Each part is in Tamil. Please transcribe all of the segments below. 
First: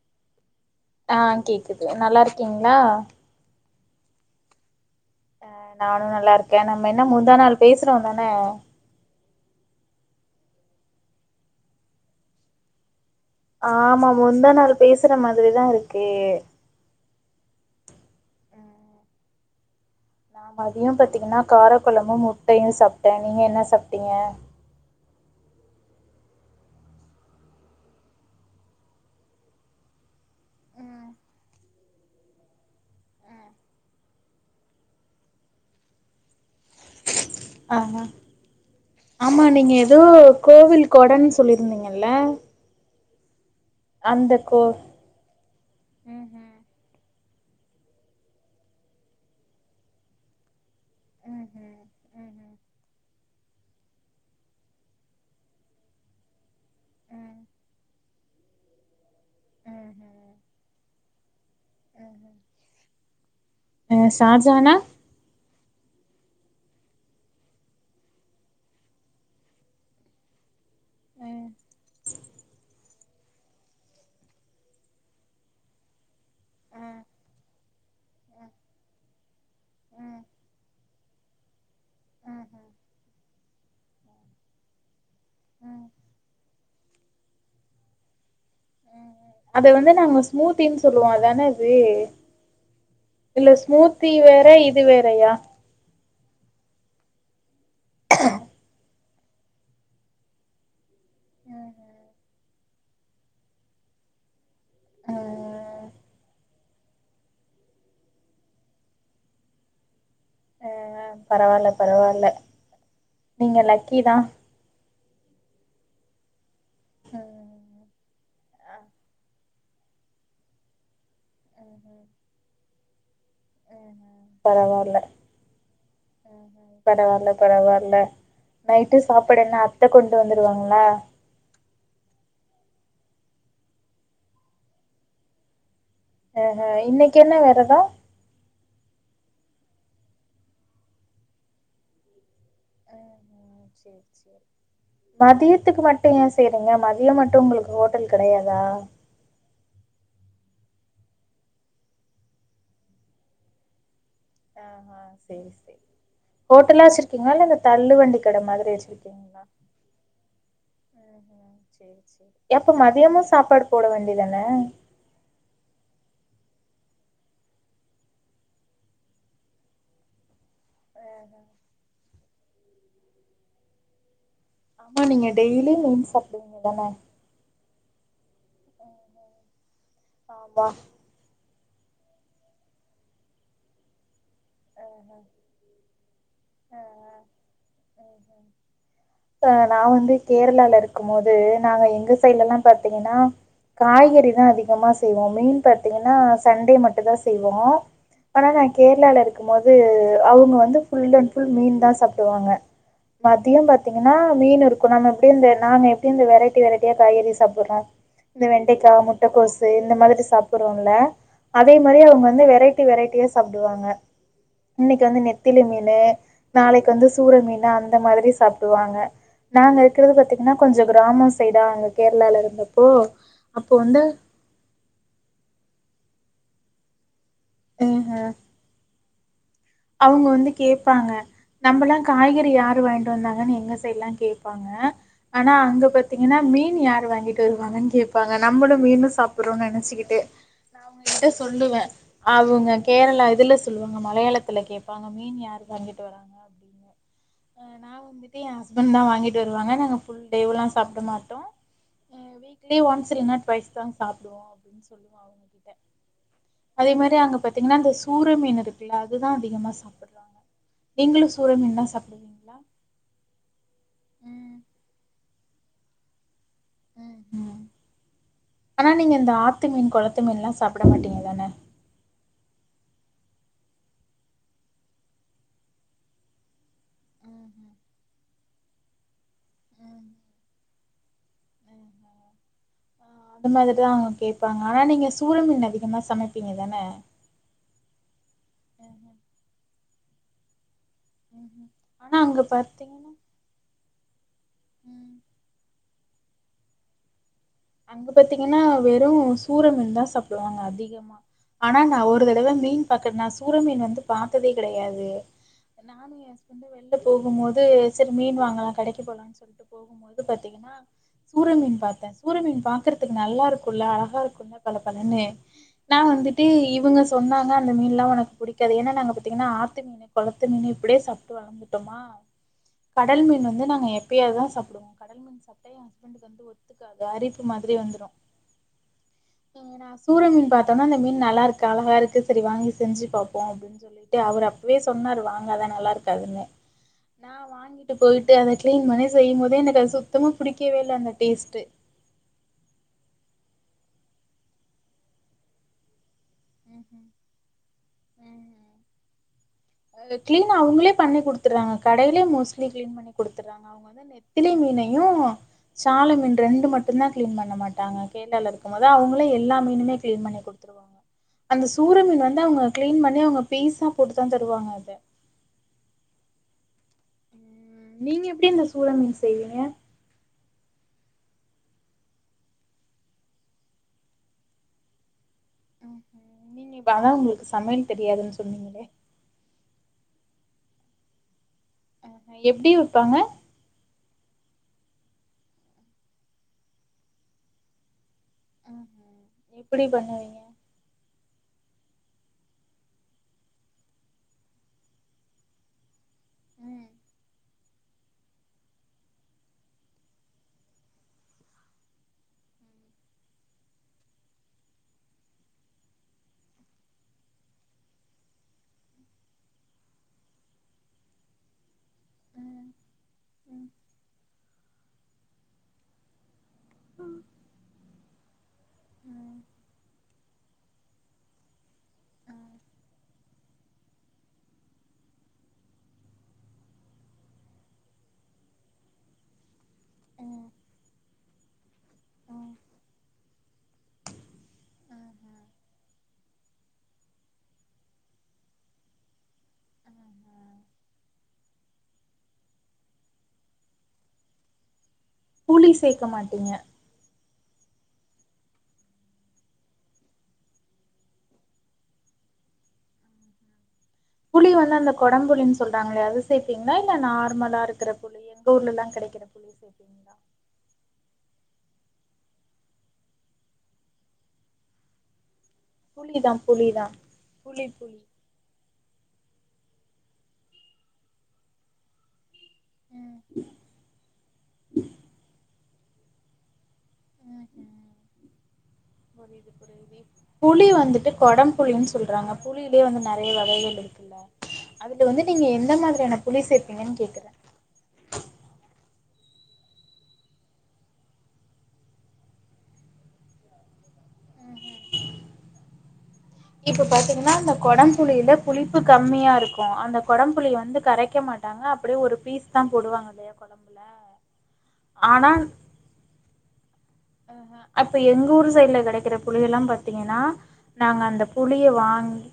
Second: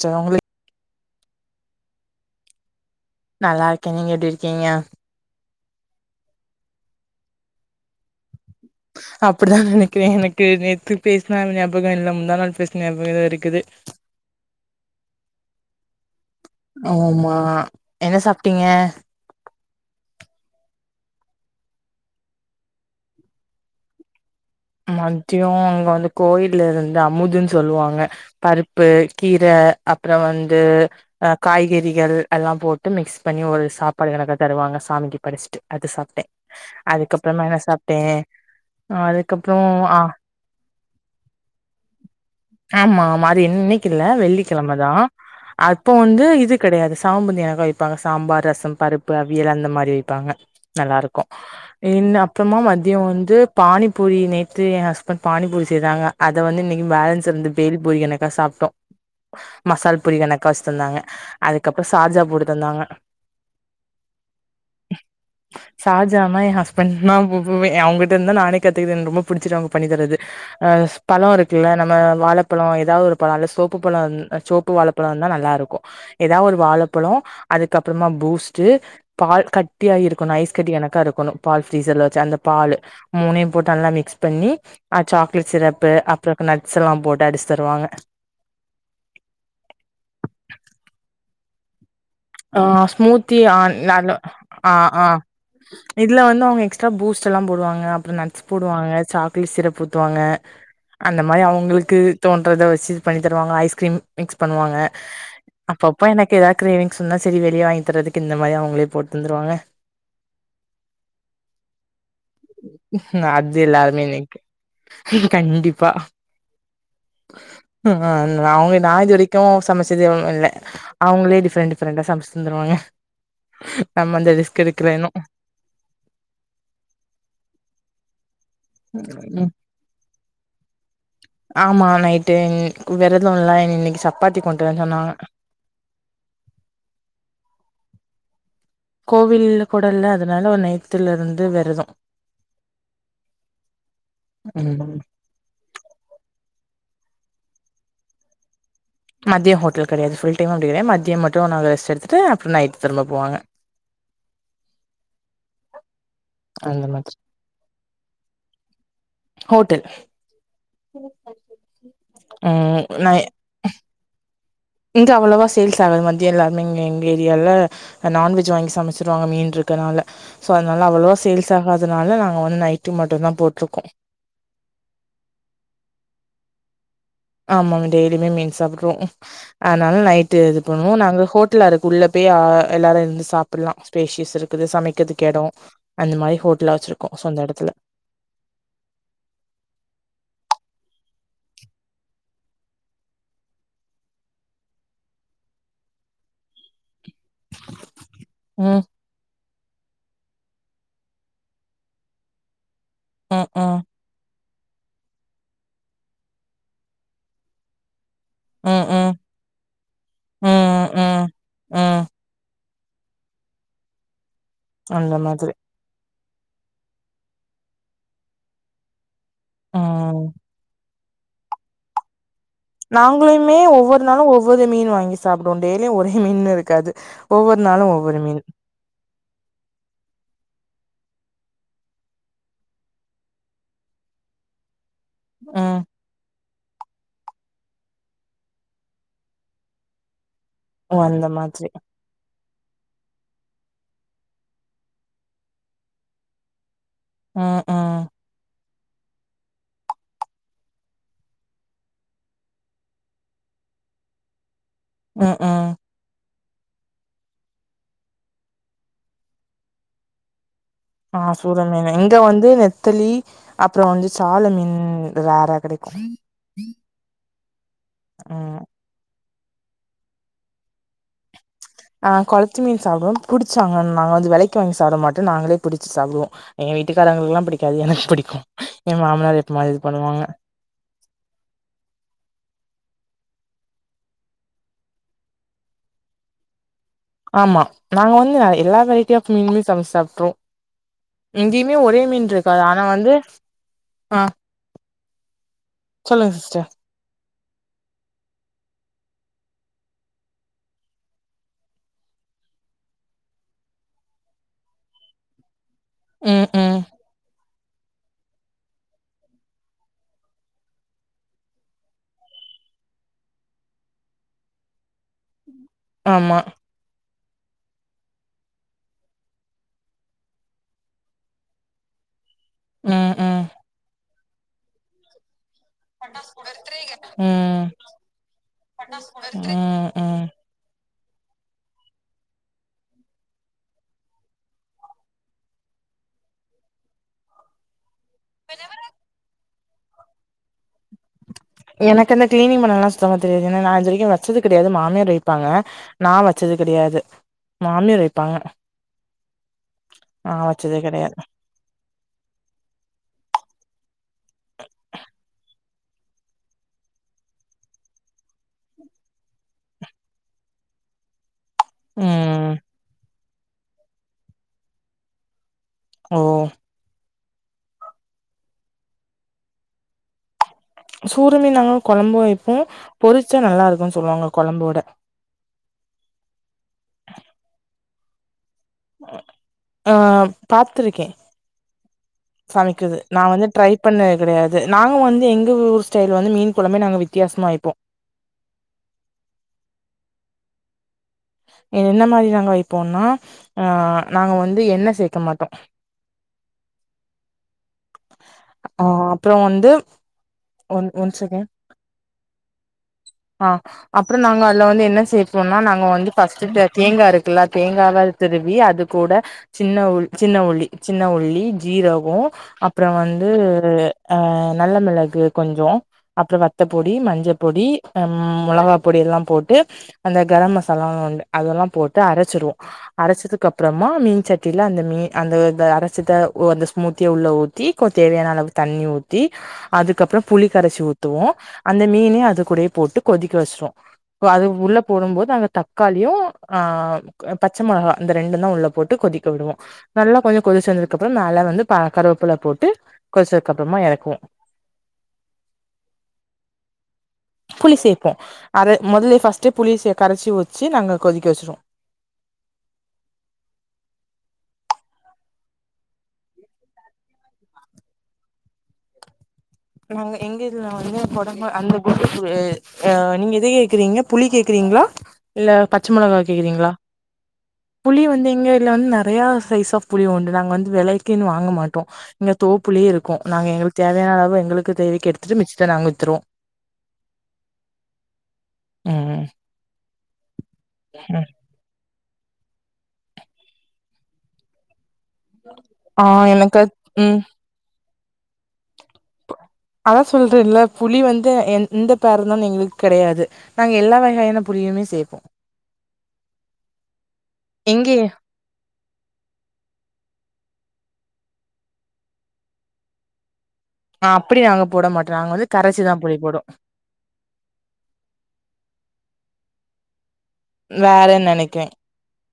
சேர் உங்களுக் ஆ கேக்குது நல்லாருக்கீங்களா நல்லால்க்கே நீங்க எப்டி இருக்கீங்க ஆ நானு நல்லார்க்கே நம்ம என்ன முந்தா நாள் பேஸ்றோதன அப்டிதா நெனைக்கிறே எனக்கு நேத்து பேஸ்ன ஞாபகோ இல்ல முந்தா நாள் பேஸ்ன ஞாபக தா இருக் ஆமா முந்தா நாள் பேஸ்ன மாதிரி தா இருக்கு ஆமாம்மா என்ன சாப்ட்டீங்க அ மதியோ பாத்தீங்கன்னா காரக்கொழம்பு, முட்டையு சாப்ட்டே நீங்க என்ன சாப்ட்டீங்க மத்யோ அங்க வந்து கோயில்ல இருந்து அமுதுன் சொல்லுவாங்க பருப்பு, கீர அப்றோ வந்து அ காய்கறிகள் எல்லா போட் டு மிக்ஸ் பண்ணி ஒரு சாப்பாடு எல்லார்க்கு தருவாங்க சாமிக்கு படஸ்ட்டு அது சாப்ட்டே அதுக்கப்பறமா என்ன சாப்ட்டே ஆஹா அது ஆமா நீங்க எதோ கோவில் கொடன் சொல்லீர்ந்தீங்கல்ல ஆமாம்மா அது இன்னைக் இல்ல கோ வெள்ளிக்கிழம தா அப்போ வந்து இது கெடையாது சாம்பு [unintelligible] வைப்பாங்க சாம்பார், ரசம், பருப்பு, அவியல் அந்த மாரி வெய் ப்பாங்க நல்லாருக்கு இன் அப்றமா மதியோ வந்து பானி பூரி நேத்து எ ஹஸ்பண்ட் பானிபூரி செய்தாங்க அத வந்து இன்னைக் பேலன்ஸ் இருந்துத் பேல் பூரி எனக்கா சாப்ட்டோ மசால் பூரி எனக்கா வஸ்தந்தாங்க அதுக்கப்றோ சார்ஜா போட்டுட்டு தந்தாங்க ஆ ஷாஜானா சார்ஜானா எ ஹஸ்பண்ட் நா போபோவே ஏ அவுங்கிட்டர்ந்து தா நானே கத்துகுதுன் ரொம்ப புடிச்சுரு அவுங்க பண்ணி தரது அ பழோ ம் இருக்குல்ல நம்ம வாழப்பழோ எதா ஒரு பழோ நல்ல சோப்பு பழோ இர் சோப்பு வாழப்பழோ இர்ந்தா நல்லாருக்கு எதா ஒரு ம் வாழப்பழோ அதுக்கப்பறமா பூஸ்ட்டு பால் கட்டியா ம் இருக்கணு ஐஸ் கட்டி கணக்கா இருக்கணு பால் ஃப்ரீசர்ல வச்ச அந்த ம்ஹும் பாலு மூணயு போட்டு நல்லா மிக்ஸ் பண்ணி அ சாக்லேட் ம் சிரப்பு அப்றோ க நட்ஸ் எல்லா போட்டு அடிச் தருவாங்க அத வந்து நாங்க ஸ்மூத்தின் சொல்லுவோ அதான இது ஆ ஸ்மூத்தி ஆனாலு வேற ஆ இது ஆ வேறயா இதுல வந்து அவுங்க எக்ஸ்ட்ரா பூஸ்ட் எல்லா போடுவாங்க அப்பறோ நட்ஸ் போடுவாங்க சாக் லேட் சிரப் ஊத்துவாங்க அந்த மாரி ம் அவுங்களுக்கு தோன்றத வச்சு பண்ணி தருவாங்க ஐஸ்கிரீம் மிக்ஸ் பண்ணுவாங்க அப்பப்ப எனக் எதா க்ரேவிங் சொன்னா செரி வெளிய வாங்கி தரதுக்கு இந்த மாரி அவுங்ளே போட் தந்துருவாங்க ஆ பரவால்ல பரவால்ல அது நீங்க லக்கி எல்லார்மே தா எனக்கு கண்டிப்பா ம் ஆ அவுங் நா இது வரைக்கு சமச்சது ம் இல்ல அவுங்ளே டிஃப்ரெண்ட் டிஃப்ரெண்டா சமச் தந்துருவாங்க நம்ம அந்த ரிஸ்க் எடுக்கல பரவால்ல இன்னு [inaudible] பரவால்ல பரவால்ல நைட்டு இன்னு சாப்பாடு என்ன அத்த கொண்டு வந்துருவாங்ளா ஆமா நைட்டு ம் வெரதோல்ல இன்னைக்கு சப்பாத்தி கொண்டு வரன் சொன்னாங்க ஆ ஆ இன்னைக் என்ன வெரதோ கோவில் கொடல்ல அதுனால நேத்துலருந்து வெரதோ ஆ ஆ சேர் சேரி ம் மதியத்துக்கு மட்டு ஏ செய்றீங்க மதியம் மட்டு உங்களுக்கு ஹோட்டல் கெடையாதா மதியோ ஹோட்டல் கெடையாது ஃபுல் டைம் அப்டி கெடையாத் மதியம் மட்டு நாங்க ரெஸ்ட் எடுத்துட்டுஅப்றோ நைட் திரும்ப போவாங்க ஆ ஹா சேரி சேரி அந்த ஹோட்டலா மாதிரி வச்சிருக்கீங்களா இல்ல இந்த தள்ளு வண்டி கட மாதிரி வச்சிருக்கீங்களா ஹோட்டல் எப்ப ம் நா மதியமு சாப்பாடு போட வேண்டியதான இங்க அவ்ளோவா சேல்ஸ் ஆகாது மந்தியோ எல்லாருமே இங்க எங்க ஏரியால நான்வெஜ் வாங்கி சமைச்சிருவாங்க மீன் இருக்கனால சோ அதனால அவ்வளோவா சேல்ஸ் ஆகதுனால நாங்க வந்து நைட்டு மட்டு தா போட்ருக்கோ ஆமா நீங்க டெய்லி மீன் சாப்பிடுவீங்க தான ஆமாங்க டெய்லியுமே மீன் சாப்ட்ருவோ அதனால நைட்டு இது ஆமா பண்ணுவோ நாங்க ஹோட் ட்டுலாருக் குள்ள போய் ஆ எல்லாரு இருந்து சாப் அப்பிட்ல்லா ஸ்பேஷியஸ் இருக்குது ம்ஹும் சமைக்கிறதுக்கு எடோ அந்த மாரி ஹோட்டலா வச்சிருக்கோ சொந்த இடத்துல அ ஹ அ நா வந்து கேரளால இருக்கும் போது நாங்க எங்க சைட்லல்லாம் பாத்தீங்கன்னா காய்கறி தா அதிகமா செய்வோ மீன் பாத்தீங்கன்னா சண்டே மட்டு தா செய்வோ ஆனா நா ம். கேர்ளால இரு க்கும் போது அவுங்க வந்து ஃபுல் அண்ட் ஃபுல் மீன் தா சாப்டுவாங்க ம், மதியம் ம். பாத்தீங் ஏனா மீன் இருக்கு நம்ம எப்டியு இந்த நாங்க எப்டி இந்த வெரைட்டி வெரைட்டியா காய்கறி சாப்புடுறோ இந்த ம், வெண்டைக்கா மு ம். முட்டக்கோசு இந்த மாதிரி ம், சாப்புடுறோல்ல ம். அதே மாரி ம். அவுங்க வந்து வெரைட்டி வெரைட்டியா சாப்டுவாங்க இன்னைக்கு அந்த வந்து மாதிரி. நெத்திலி மீன்னு நாளைக்கு வந்து சூற மீன்னு அந்த மாதிரி சாப்டுவாங்க நாங்க இருக்கறது ம். பாத்தீங்கன்னா கொஞ்சோம் கிராமம் சைடா அங்க கேரளால இருந்த நாங்களுமே ஒவ்வொரு நாளும் ஒவ் வொரு மீன் வாங்கி சாப்டுவோ டெலியு ஒரே மீன்னுன் இருக்காது ஒவ்வொரு நாளு ஒவ்வொரு மீன் அவுங்க வந்து கேப்பாங்க நம்மல்லா காய்கறி யாரு வாங்கிட்டு வந்தாங்கன் எங்க சைடுல்லா கேப்பாங்க ஆனா ம். அங்க பத் த்தீங்கன்னா மீன் யாரு வாங்கிட்டு வருவாங்கன்னு கேப்பாங்க நம்மளு மீனு சாப்படுறோனு நனைச்சுக்கிட்டு நா ஓ! அந்த அவுங்ககிட்ட மாதிரி. சொல்லுவ அவுங்க கேரளா இதுல சொல்லுவாங்க மலையாளத் துல கேப்பாங்க மீன் யாரு வாங்கிட்டு வராங்க அப்டின்னு ஆ அ வந்து எ ஹஸ்பண்ட் தா வாங்கிட்டு வருவாங்க நாங்க ஃபுல் டேவுலா சாப்ட மாட்டோ நாங்க வீக்லி ஒன்ஸ் இல்லன்னா டொவைஸ் தாங்க சாப்டுவோ அப்டினு சொல்வா ம், ம். அவுங்ககிட்ட அதே மாரி அங்க பாத்தீங்கன்னா இந்த சூர மீன் இருக்குல்ல அதுதா அதிகமா சாப்படுறாங் ஆ சூர மீன்னு இங்க வந்து தளி அப்பறோ வந்து சலா மீன் ரேரா கடைக்கு ம் ம் ம் ஆனா நீங்க இந்த ஆத்து மீன் கொளத்து மீன்ல்லா சாப்பட மாட்டீங்க தான ஆ கொளத்து மீன் சாப்டுவோ புடிச்சாங்கனா நாங்க வெலைக்கு வாங்கி சாப்ட மாட்டோ நாங்களே பிடிச்சு சாப்டுவோ எங்க வீட்டுக்காரங்களுக்குல்லா பிடிக்காது எனக்கு பிடிக்கு என் மாமனார் ஏத்த மாரி இது பண்ணுவாங்க அது மாரி தா அவுங்க கேப்பாங்க ஆனா நீங்க சூர மீன் அதிகமா சமைப்பீங்க தான ஆமா நாங்க வந்து எல்லா வெரைட்டி ம்ஹும் ஆஃப் மீன்னுமே சமைச்சு சாப்ட்டுருவோ ம்ஹும் இங்கியுமே ஒரே ஆனா மீன் அங்க இருக்காது ஆனா வந்து பாத்தீங்கன்னா ஆ ம் சொல்லுங்க சிஸ்டர் அங்க பாத்தீங்கன்னா வெறு சூர மீன் தா சாப்டுவாங்க அதிகமா ஆனா நா ஒரு தடவ மீன் பக்க நா சூர மீன் வந்து பாத்ததே கடையாது நானு எ ம் ஹஸ்பண்டு ம் வெள்ல போகும்போது சரி மீன் வாங்கலா கடைக்கு போலாம்னு சொல்ட்டு [inaudible] போகும்போது பாத்தீங்கன்னா சூர மீன் பாத்தே ஊர மீன் பாக்கறதுக்கு நல்லாருக்குல்ல அழகா இருக்குல்ல பல பலனு நா ஆமா வந்துட்டு இவங்க சொன்னாங்க அந்த மீன்லா ஒனக்கு புடிக்காது ஏனா நாங்க பாத்தீங்கன்னா ஆத்து குளத்து மீன் இப்படியே சாப்ட்டு வளந்துட்டோமா ம் கடல் ம் மீன் வந்து நாங்க எப்பயாவதா சாப்பிடுவோ கடல் மீன் சாப்டா எ ஹஸ்பண்ட்கு வந்து அ அரிப்பு ம் மாதிரி வந்துரு ம் நா ம் சூரமீன் பாத் தமா இந்த மீன் நல்லாருக்கு அழகாருக்கு சரி வாங்கி செஞ்சு பாப்போ அப்டின்னு சொல்ட்டு அவரு அப்பவே சொன்னாரு வாங்காதா நல்லாருக்காதுன்னு நா வாங்கிட்டு ட்டு போய்ட்டு அத க்ளீன் பண்ணி செய்யும்போதே எனக்கது சுத்தமா புடிக்கவே இல்ல அந்த டேஸ்ட்டு எனக்கு அந்த க்ளீனிங் பண்ணல்லா சுத்தமா தெரியாது ஏன்னா நா இது வரைக்கு வச்சது கெடையாது மாமியார் வைப்பாங்க நா வச்சது கெடையாது ம்ஹூம் மாமியார் வைப்பாங்க நா க்ளீன் வச்சதே அவங்களே கெடையாது பண்ணி குடுத்துறாங்க கடைலயே மோஸ்ளீ க்ளீன் பண்ணி குடுத்துட்றாங்க அவங்க நெத்திலி மீனையு சால மீன் ரெண்டு மட்டுதா க்ளீன் பண்ண மாட்டாங்க இருக்கும்போது அவங்களே எல்லா மீனுமே க்ளின் பண்ணி குடுத்துருவாங்க அந்த சூர மீன் வந்து ம் அவங்க க்ளீன் பண்ணி அவங்க பீஸா போட்டுதா தருவாங்க அத ஓ ம் நீங்க எப்டி இந்த சூர மீன் செய்வீங்க சூர மீன் நாங்க கொழம்பு வைப்போ பொறிச்சா நல்லாருக்குன்னு சொல்லுவாங்க கொழம்போட நீங்க இப்ப அதா உங்ளுக்கு சமையல் தெரியாதுன்னு சொன்னீங்களே ஆ பாத்துருக்கே ஆஹ எப்டி சமைக்குது வைப்பாங்க நா வந்து ட்ரை பண்ணது கெடையாது நாங்க வந்து எங்க ஊர் ஸ்டைல் வந்து மீன் கொழம்பே நாங்க வித்தியாசமா வைப்போ எப்படி பண்ணுவீங்க என்ன மாரி நாங்க வைப்போன்னா ஆ நாங்க வந்து எண்ண சேக்க மாட்டோ ம் ஆ அப்ற வந்து ஒன் ஒன் செகன் ஆ அப்ற நாங்க அதுல வந்து என்ன சேப்போனா நாங்க வந்து ஃபர்ஸ்ட்டு தேங்கா இருக்குல்ல தேங்காவ திருவி அது கூட சின்ன உ சின்ன உள்ளி சின்ன உள்ளி ஜீர கோ ம் அப்ற வந்து ம் அ நல்ல மெளகு கொஞ்சோ அப்ற வ த்தப்பொடி மஞ்சப்பொடி ம் மொளகா பொடில்லா ம் போட்டு அந்த கரம் மசாலா உண்டு அதெல்லா போட்டு அரைச்சிருவோ அரைச்சதுக்கப்றமா மீன் சட்டில அந்த மீன் அந்தந்த அரச்சத அந்த ஸ்மூத்தியா உள்ள தீக்கொ தேவையான அளவுக்கு தண்ணி ஊத்தி அதுக்கப்ற புளி ம் கரைச்சி ஊத்துவோ அந்த மீனே அது ம் கூடயே போட்டு கொதிக்க வச்சுருவோ அது உள்ள போடும்போது ம்ஹும். அந்த தக்காளியு ஆ பச்ச மொளகா அந்த ரெண்டுந்தா உள்ள போட்டு கொதிக்க விடுவோ நல்லா கொஞ்ச கொதிச்சு வந்ததுக்கு அப்றோ மேல வந்து கருவப்புள்ள போட்டு கொதிச்சதுக்க அப்றமா எறக்குவோ புளி சேக்க மாட்டீங்க புளி சேப்போ அத மொதலே ஃபஸ்டே புளி சே கரைச்சு வச்சு நாங்க கொதிக்க வச்சுருவோ புளி வந்து அந்த கொடம் புளின்னு சொல்றாங்களே அது சேப்பீங்ளா இல்ல நார்மலா இருக்ற புளி எங்க ஊர்லல்லா கெடைக்கிற புலிசே நாங்க எங்க இதுல வந்து கொடம்பு அந்த குண்டு புளி அ நீங்க எத கேக்குறீங்க புளி கேக்குறீங்ளா இல்ல ப புளிதா புளிதா புளி புளி வந்து எங்க இதுல வந்து நெறையா சைஸ் ஆஃப் புளி உண்டு நாங்க வந்து வெலைக்குன்னு வாங்க மாட்டோ இங்க தோப்புலயே இருக்கு ம் நாங்க எங்களுக்கு தேவையான அளவு எங்களுக்கு தேவைக்கு எடுத்துட்டு மிச்சத்த நாங்க வித்றுவோ ம் புளி வந்துட்டு கொடம் புளின்னு சொல்றாங்க புளியிலயே வந்து நெறய வகைகள் இருக்குல்ல அதுல வந்து நீங்க எந்த ஆ மாரியான புளி எனக்கு சேப்பீங்கன் ம் கேக்குற அதா சொல்றேன் இல்ல புளி வந்து எந்ததருந்தான எங்களுக்கு கிடையாது நாங்க எல்லா வக யான புளியுமே சேப்போ இப்ப பாத்தீங்கன்னா அந்த கொடம்புளில புளிப்பு கம்மியாருக்கு அந்த கொடம் புளி வந்து கரைக்க மாட்டாங்க அப்டியே ஒரு பீஸ் தா போடுவாங்க இல்லயா ஆ அப்டி நாங்க போட மாட்டோ நாங்க வந்து கரைச்சிதா புளி போடு அப்ப எங்க ஊர் சைட்ல கெடைக்கிற புளில்லா பாத்தீங்கனா நாங்க அந்த வேறன்னு நெனைக்கிறே புளிய வாங்கி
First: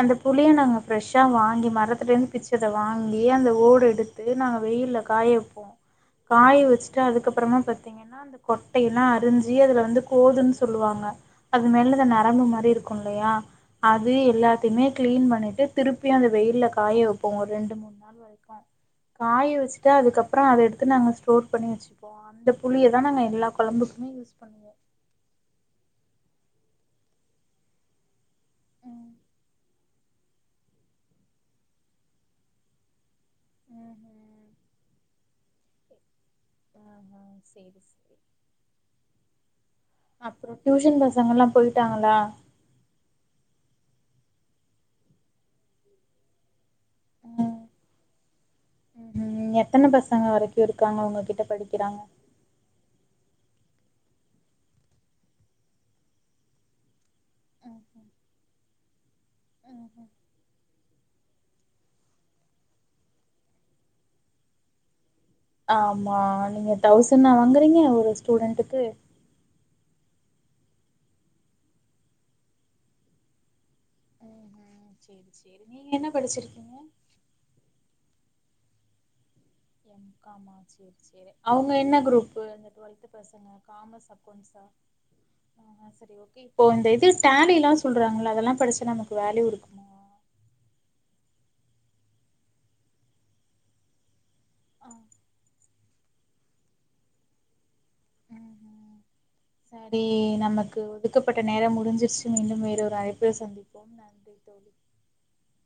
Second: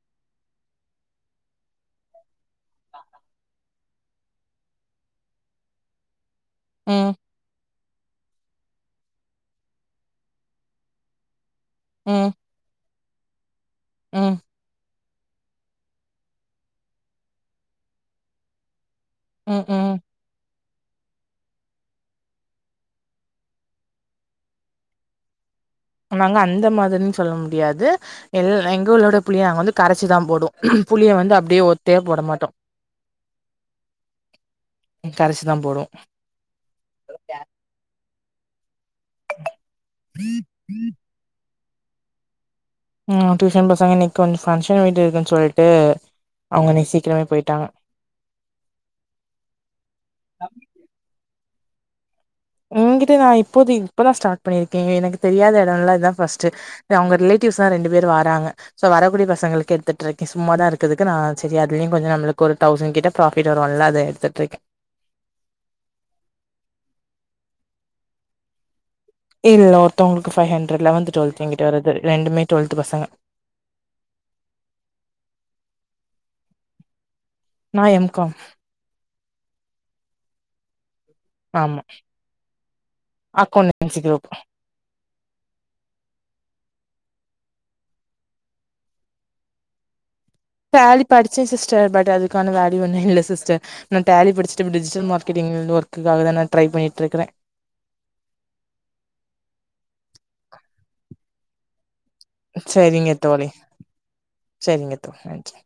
அந்த புளிய நாங்க ஃப்ரெஷ்ஷா வாங்கி மரத்துலேருந்து பிச்சத வாங்கி அந்த ஓடு எடுத் து நாங்க வெயில்ல காய வப்போ காய வச்சுட்டு ம் அதுக்கப்பறமா பத்தீங்கனா அந்த கொட்டையெல்லா அரிஞ்சி அதுல வந்து கோதுன் சொல்லுவாங்க அது மேலத ம் நரம்பு மாரி இருக்குல்லயா அது ம் எல்லா எத்துமே கிளீன் பண்ணிட்டு திருப்பி அந்த வெயில்ல காய வப்போ ஒரு ரெண்டு மூணு நாள் வரைக்கு காய ம் வச்சுட்டு ம் அதுக்கப்பற அதை எடுத்து நாங்க ஸ்டோர் பண்ணி வச்சுப்போ அந்த புளியதா நாங்க எல்லா கொழம்புக்குமே யூஸ் பண்ணுவோ நாங்க அந்த மாதிரின் சொல்ல முடியாது எ ம் எங்கலொட புளிய நாங்க வந்து கரைச்சிதா போடுவோ புளிய வந்து அப்டியே ஒத்தையா போட மாட்டோ ம் ம் கரைச்சி தா போடுவோ ம் செரி செரி அப்ற டியூஷன் பசங்கல்லா போய்ட்டாங்களா ம் டியூஷன் பசங்க இன்னைக்கு கொஞ்சோ ஃபங்ஷன் வீடு இருக்குன் சொல்ட்டு அவங்க இன்னைக்கு சீக்ரமே ம் போய்ட்டாங்க ம் எத்தன பசங்க வரைக்கு இருக்காங்க உங்க கிட்ட படிக்கிறாங்க உங்கிட்ட நான் இப்போதி இப்பதா ஸ்டார்ட் பண்ணிருக்க எனக்கு தெரியாத இடம்லா இதா ஃபர்ஸ்ட் இது அவங்க ரிலேட்டிவ்ஸ் தா ரெண்டு பேர் ம்ஹும் வாராங்க ஸோ வரக்கூடிய பசங்களுக்கு எடுத்துட் ம்ஹும் இருக்கே சும்மாதா இருக்குறதுக்கு நா சரி அதுலயு கொஞ்சோ நம்மளுக்கு ஒரு தௌசண்ட் கிட்ட ப்ராப்பிட் வரும்ல அத எடுத்துட்ருக்க ஆமா நீங்க தௌசணா வாங்குறீங்க ஒரு ஸ்டூடெண்ட்டுக்கு இல்ல ஒருத்தவங்களுக்கு ஃபைவ் ஹ்ண்ரட் லவன்த டுவல்த் எங்கிட்ட வரது ரெண்டுமே டுவல்த் பசங்க ம்ஹும் சேரி சேரி நீங்க என்ன படிச்சிருக்கீங்க நா எம் காம் எம் கா மா சேரி சேரி அவங்க ஆமா என்ன குரூப்பு அந்த டுவெல்த்து பசங்க அக்கௌண்டன்சி காமர்ஸ் குரூப் அக்கௌண்ட்ஸா [inaudible] ஓகே இப்போ இந்த இது டேலில்லா சொல்றாங்கள அதெல்லா படிச்சா நமக்கு வேல்யூ இருக்குமா டேலி படிச்சே சிஸ்டர் பட் அதுக்கான வேல்யூ ஒன்னு இல்ல சிஸ்டர் நான் டேலி படிச் சிஸ்டர் ஆ டிஜிட்டல் மார்கெட்டிங் ஒர்க்குக்காகதா நா ட்ரை பண்ணிட்ருக்க ம் சரி நமக்கு ஒதுக்கப்பட்ட நேரம் முடிஞ்சிருச்சு மீண்டும் வேறொரு சரிங்க அழைப்பில தோழி சந்திப்போ நன்றி தோழி சரிங்க தோ நன்றி